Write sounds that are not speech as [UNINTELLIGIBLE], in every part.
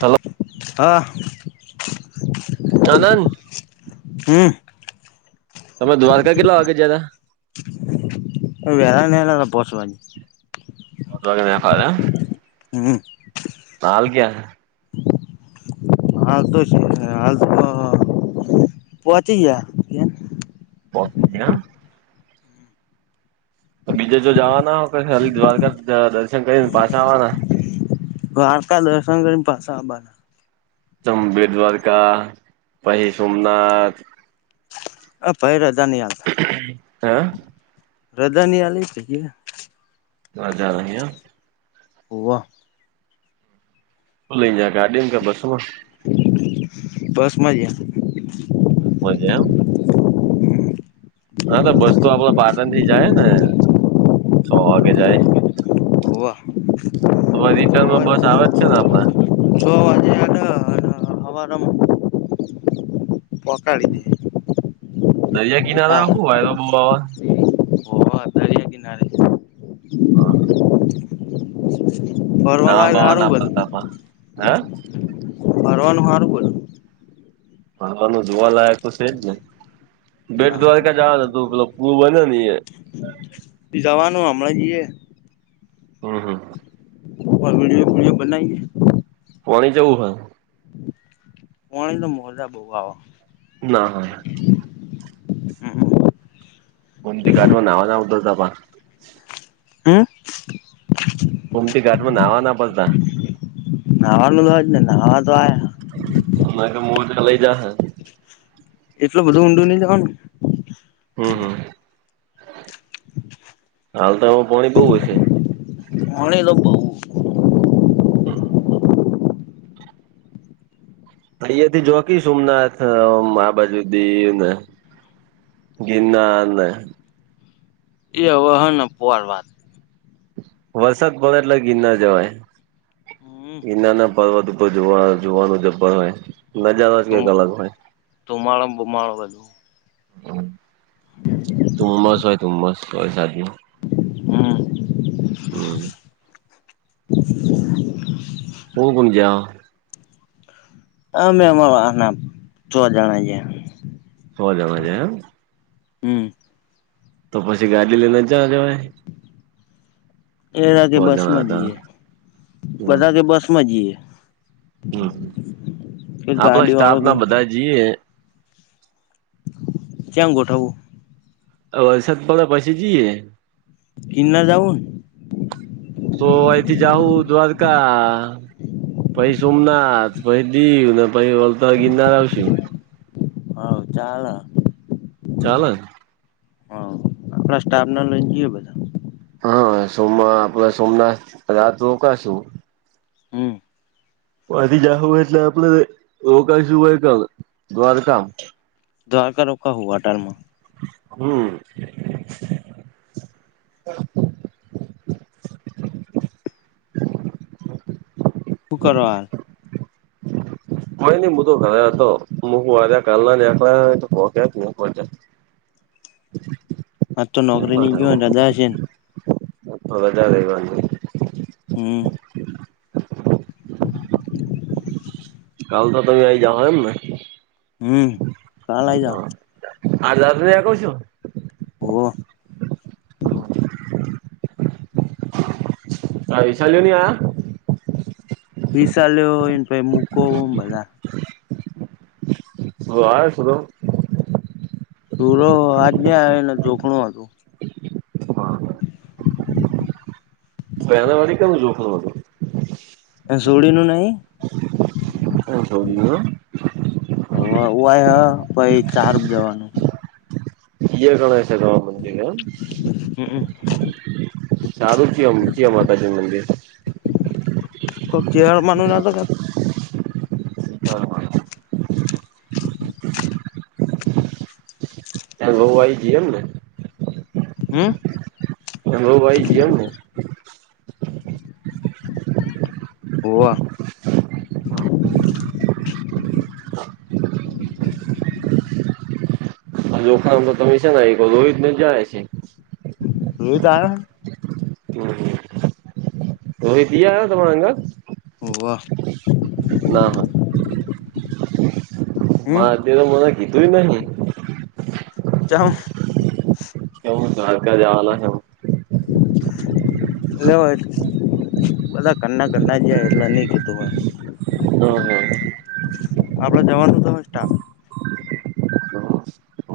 Hello. હા. કાનન. હમ તમે દ્વારકા કેટલા વાગે જ્યાતા? પોશ વાજે. હમ [UNINTELLIGIBLE] હાલ ક્યા? હાલ તો, શ હાલ તો, પોચી ગયા. પોકી ગ્યા એમ. તો બીજે ચો જાવાના હો કે ખાલી દ્વારકા દ-દર્શન કરીન પાછા આવાના? દ્વારકા દર્શન કરીન પાસા આબાના ચંમ બેટ દ્વારકા પહી સોમનાથ અ ભઈ ર હન. રજા ની આલી [UNINTELLIGIBLE] રજા નહિ એમ. હોવ. હુ લઈન જ્યાં ગાડીમ કે બસમાં? બસમાં જયા. બસમા જ એમ. હન, તો બસ તો આપડ પાટણથી જાય હે ને. છ વાગે જાય હે. હોવા હોવ રિટર્નમાં બસ આવે જ છે ન આપડ. છ વાજે હેડ અન હવારમ પોકાડી દે. દરિયા કિનારા હા. હું વાયરો બહુ આવે હોવ દરિયા કિનારે છે. અહ. ફરવા લાયક બાવા હારું ના બધું પડતા પા હે વાનું હારુ બધુ. ફરવાનું જોવાલાયક તો છે જ ને. બેટ હા દ્વારિકા જાવાનુ હતું, પેલો કૂવો બને ન એ પી જાવાનું હમણાં જીએ. હમ હમ વિડિઓ વિડિઓ બનાઈએ પોણી જવું હોય પોણી તો મોજા બહ આવે ના હ [UNINTELLIGIBLE] હમ કોમતી ઘાટમાં નાહવા ના પદતા નહવાનું તો જ ને નહવા તો આયા અ તો મોટા લઈ જાશે એટલું બધું ઊંડું ની જવાનું હમ હમ હાલ તો આમાં પાણી બહવ હ છે. પાણી લુંબ હમ અહયા થી જોકી સોમનાથ આ બાજુ દી ને ગિનારને એ હવે હ પોર વાત વરસાદ પડે એટલે ગિરનાર જવાય હમ ગિરનારના પર્વત ઉપર જોવા જોવાનું જ્ર હોય નજારો જ તું કઈક અલગ હોય. ધુમાડો ન બુમાડો બધું હ તુમ્મસ હોય તુમ્મસ હોય શદી હમ હમ [INAUDIBLE] [UNINTELLIGIBLE] આમે એમાના છ જણા જીયા સો જણા ગયા એમ હમ તો પછી ગાડી લઈને જ જવાય એરા સો [UNINTELLIGIBLE] બસ જણા માં હતા જઈએ હમ બધા કે બસ માં જઈએ. હમ કે હ આપડા ગાડી વાળો સ્ટાફ કે ના બધા જઈએ. ચમ ગોઠબુ. વરસાદ પડા પછી જઈએ. કિન્લા જઉું. તો અહીથી જાઉું દ્વારકા પછ સોમનાથ પછ દીવ ને પછ વલતાર ગિરનાર આવશે. આવ ચાલ. ચાલ. આપડા સ્ટાફ ના બધા. હા સોમવા આપે સોમનાથ રાત રોકાશું. [INAUDIBLE] પછ જવું એટલે આપડ રોકાશું હોય ક દ્વારકામ. દ્વારકા રોકાા હવાટારમાં. [INAUDIBLE] શુકરવાર. મ ન મુ તો ઘરે હતો મું્યા કાલ નાક્યાચ્યા [INAUDIBLE] આજ તો નોકરી નની જોયોને રજા છે ને. વધારે વા [INAUDIBLE] કાલ તો તમે આઈ જઓ એમ ને. હમ કાલ આવી જાાવ. હા દયા ક છું. [INAUDIBLE] આ વિશાલ્યો ને આયા. વિશાલ ને ઈન ભાઈ મૂકો ને બધા. હા હા શોધો. સુરો આજ નં આવે ને જોખણાં. [INAUDIBLE] એના વરી કેમ ચોખૂ નતું. એ છોકરીનું નહી. એમ છોડીને ઓવ હું વાયસ પાઈ ચાર જવાનું. એ ગણે છે જવાબ એમ. હમમ સારું છે ચીયા માતાજીનું મંદિર છે. કોક ચેહર માનુ નાતો કેતો. સ ખરું. [INAUDIBLE] તાર વઉ આઈ જી એમ ને. હમ. એ વઉ આઇ જી એમને. ઓવ. આ લોખા ઉપરતો તમે સાન આઈ જ્યાં રોહિત આયો. રોહિત ઈ આયો તમાર હંગાત. વાહ. હમ મારા દિયોરે મને કીધુંય નહી. ચોમ. કેમુ દ્વારકા જવાના છે. [INAUDIBLE] લ્યો હેડો ગણા ઘના જાય એટલે નહી કીધું હોઈ. હમ હમ. આપડ જવાનો અતો સ્ટાપ.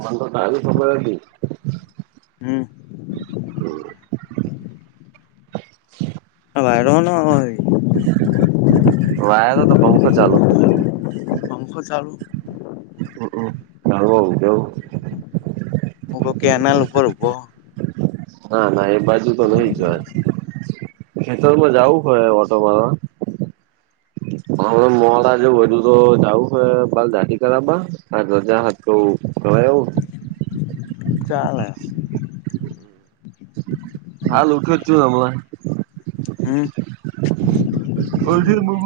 મ તો દારી મોકલો. હમ. વાઈરો હ ન હોમહોમ. વાયરો નતો પંખો ચાલુ અતો પંખો ચાલુ હવ ઉંઘી જવું. મુતોકેનાલ ઉપર ઉભો છું. ના ના એ બાજુ તો નઈ જ વાય. ખેતરમાં જવું છે ઓટો મારવા. હ હ મોડા જવું છે હજુતો જાવુ છે બાલ દાઢી કરવા કાલ રજા હતો. અવે આવું. ચાલે. હાલ જ ઉઠ્યો જ છું હવે. હમ. ઓથી બવ.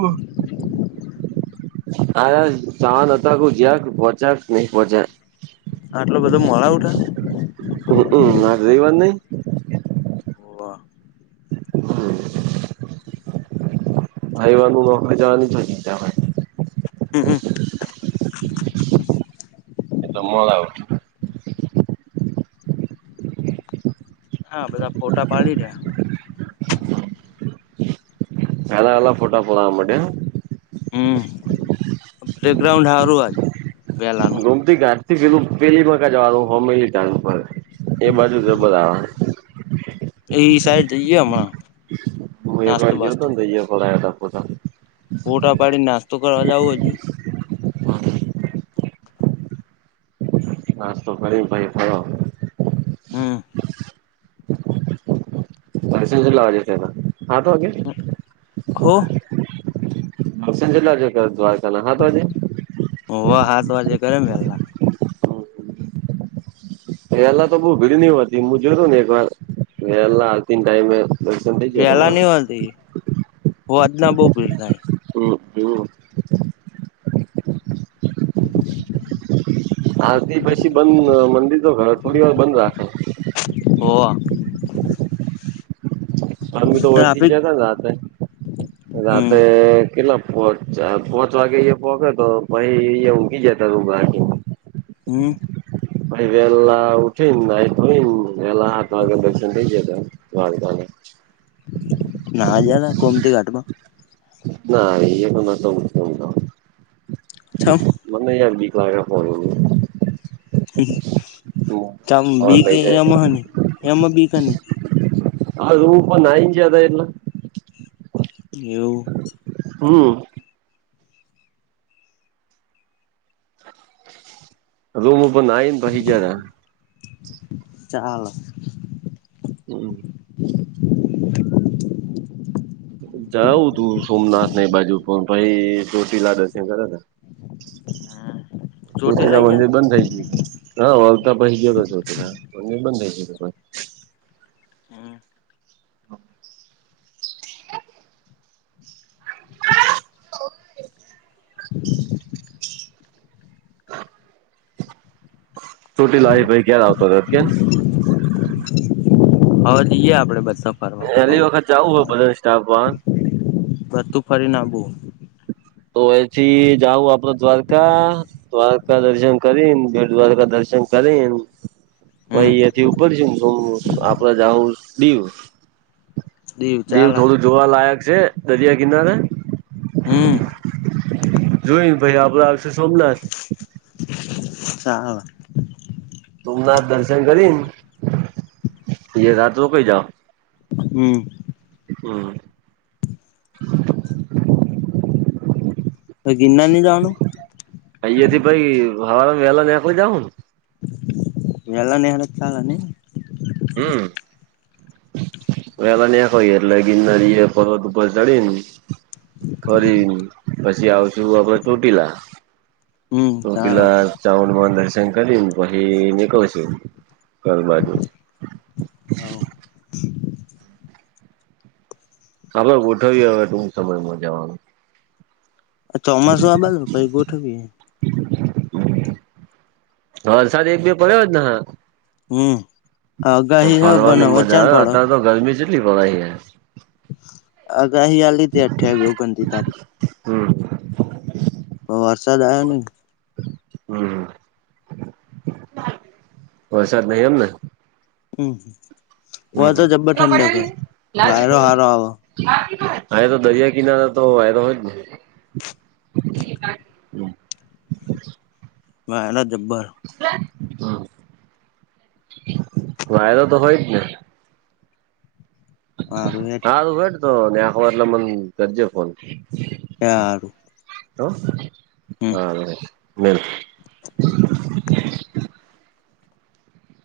આયર જવાના અ તા જયા પોક્યા કે નહી પોક્યા. આટલું બધું મોડું ઉઠાય. હક માર રવિ વાર નહી. હોવ. હ ક. રવિ વારનું ચો નોકરી જવાની ચિંતા છે તે. હમ હ એ તો મળ આવ. હા બધા ફોટા પાડી દ્યા. એ એલા પોટા પોડા માટે. હમ્મ, પ્લેગ્રાઉન્ડ હારૂ હે. ગુમતી ઘાસ થી પેલું પેલીમાંકા જવાનું હો મેળીવા. એ બાજુ છે બધા. એ સાઈડ જઈએ હમણાં. હું એક નાસ્તો વાર જોયોતો બાસ્તો ને દઈ ખલા તતા. ફોટા પાડીને નાસ્તો કરવા જાવું હજુ. [INAUDIBLE] નાસ્તો કરી ભાઈ ફરો. હમ્મ. લસ લેવા હો [UNINTELLIGIBLE] હા હોવા હાતવા કરેમ પેલા. વહેલા તો બઉ ભીડ ની હોત વહેલા ની હોતી હોજના બહ ભીડ થાય. [UNINTELLIGIBLE] હા થી પછી બંધ મંદિર તો ઘર થોડી વાર બંધ રાખે. હોવા. પણી તો વયથી જ ટ્રાફિક જયા હતા ને રાતે હમ રાતે કેટલા પોચ પોંચ વાગે એ પોખે તો પહિ ઉગી જતા ત બાકી. હમ્મ. ભાઈ વહેલા ઉઠીન નાઈ ધોઈન વહેલા હા વાગે દ થ જતા. [UNINTELLIGIBLE] ના જ ગોમતી ઘાટમાં ના એ તો નતો ચમ મને યાર બીક હવ હોનું હે. ચા હા બી કે લઈ જાય એમાંની એમાં બીકની. અપ નાઇ જ હતા એલા. એવું. હમ્મ. રૂમ પણ આ ને પછ જાર. ચાલો. હમ્મ. જાઉં તું સોમનાથ ની બાજુ પણ પછ જ્યોતિલા દર્શન કરે તા. હમ્મ. સુતીલા મંદિર બંધ થઈ જયા? હા. પછ બીજો રસ્ટ હે પહ બંધ થાય જ. [INAUDIBLE] [UNINTELLIGIBLE] ચોટી લાવી ભાઈ ક્યારે આવતો હતોકે. હ લઈએ આપડે બસ. પહેલી વખત જવું હોય બધાની સ્ટાફ વા બધું ફરીન આવું. તો એથી જાઉ આપડ દ્વારકા દ્વારકા દર્શન કરી દ્વારકા દર્શ શન કરીન હમ પાઈ અથી ઉપર છે તો આપડા જઉ ડીવ. દીવ દેવ ચાલે થોડું જોવાલાયક છે દરિયા કિનારે. હમ્મ. જોઈ ભાઈ આપડા આવશે સોમનાથ [UNINTELLIGIBLE] સોમનાથ દર્શન કરીન એ રાત રોકીઈ જાઓ હમ. હમ. તો ગીરનારની જાવાનું અહીયાથી ભાઈ હવારેમાં વેલા નેકળી જાહુ વેલા [UNINTELLIGIBLE] અને હમ વેલા ની હોયે એટલે ગિરનારી એ પર્વત ઉપર ચડીને ફરીન પછી આવશે આપડે ચોટીલા હમ ચાલે ચોટીલા ચામુંડમાને દર્શન કરીને પહી નીકળી છુ. ઘર બાજુ હવ હા ગોઠવીએ હવે ટુંક સમયમાં જવાનું ચોમાસું આ બાજો પહી ગોઠવીએ વરસાદ એક બે પડ્યો જ ને હા હમ તો આગાહી હ પણ ફરવાની હવે મજા ચાન આવે પડે અત્યારે તો ગરમી કેટલી ભરાઈ જાય અગાહી આલી તે અઠ્યાવી ઓગનતી તારીખ હમ. તો વરસાદ આવ્યો ની હમ વસાાદ નય એમને હમ. ઓ તો જબ્બર ઠંડક હ [INAUDIBLE] વાયરો હારો આવ હ એ તો દરિયા કિનારા તો વાયરો હોય જ ને [UNINTELLIGIBLE] જબ્બર હમ વાયરો તો હોય જ ને હ. સારું હેડ તો ને હવાર લ મન ગરજે ફોન એ હારું. હમ હા.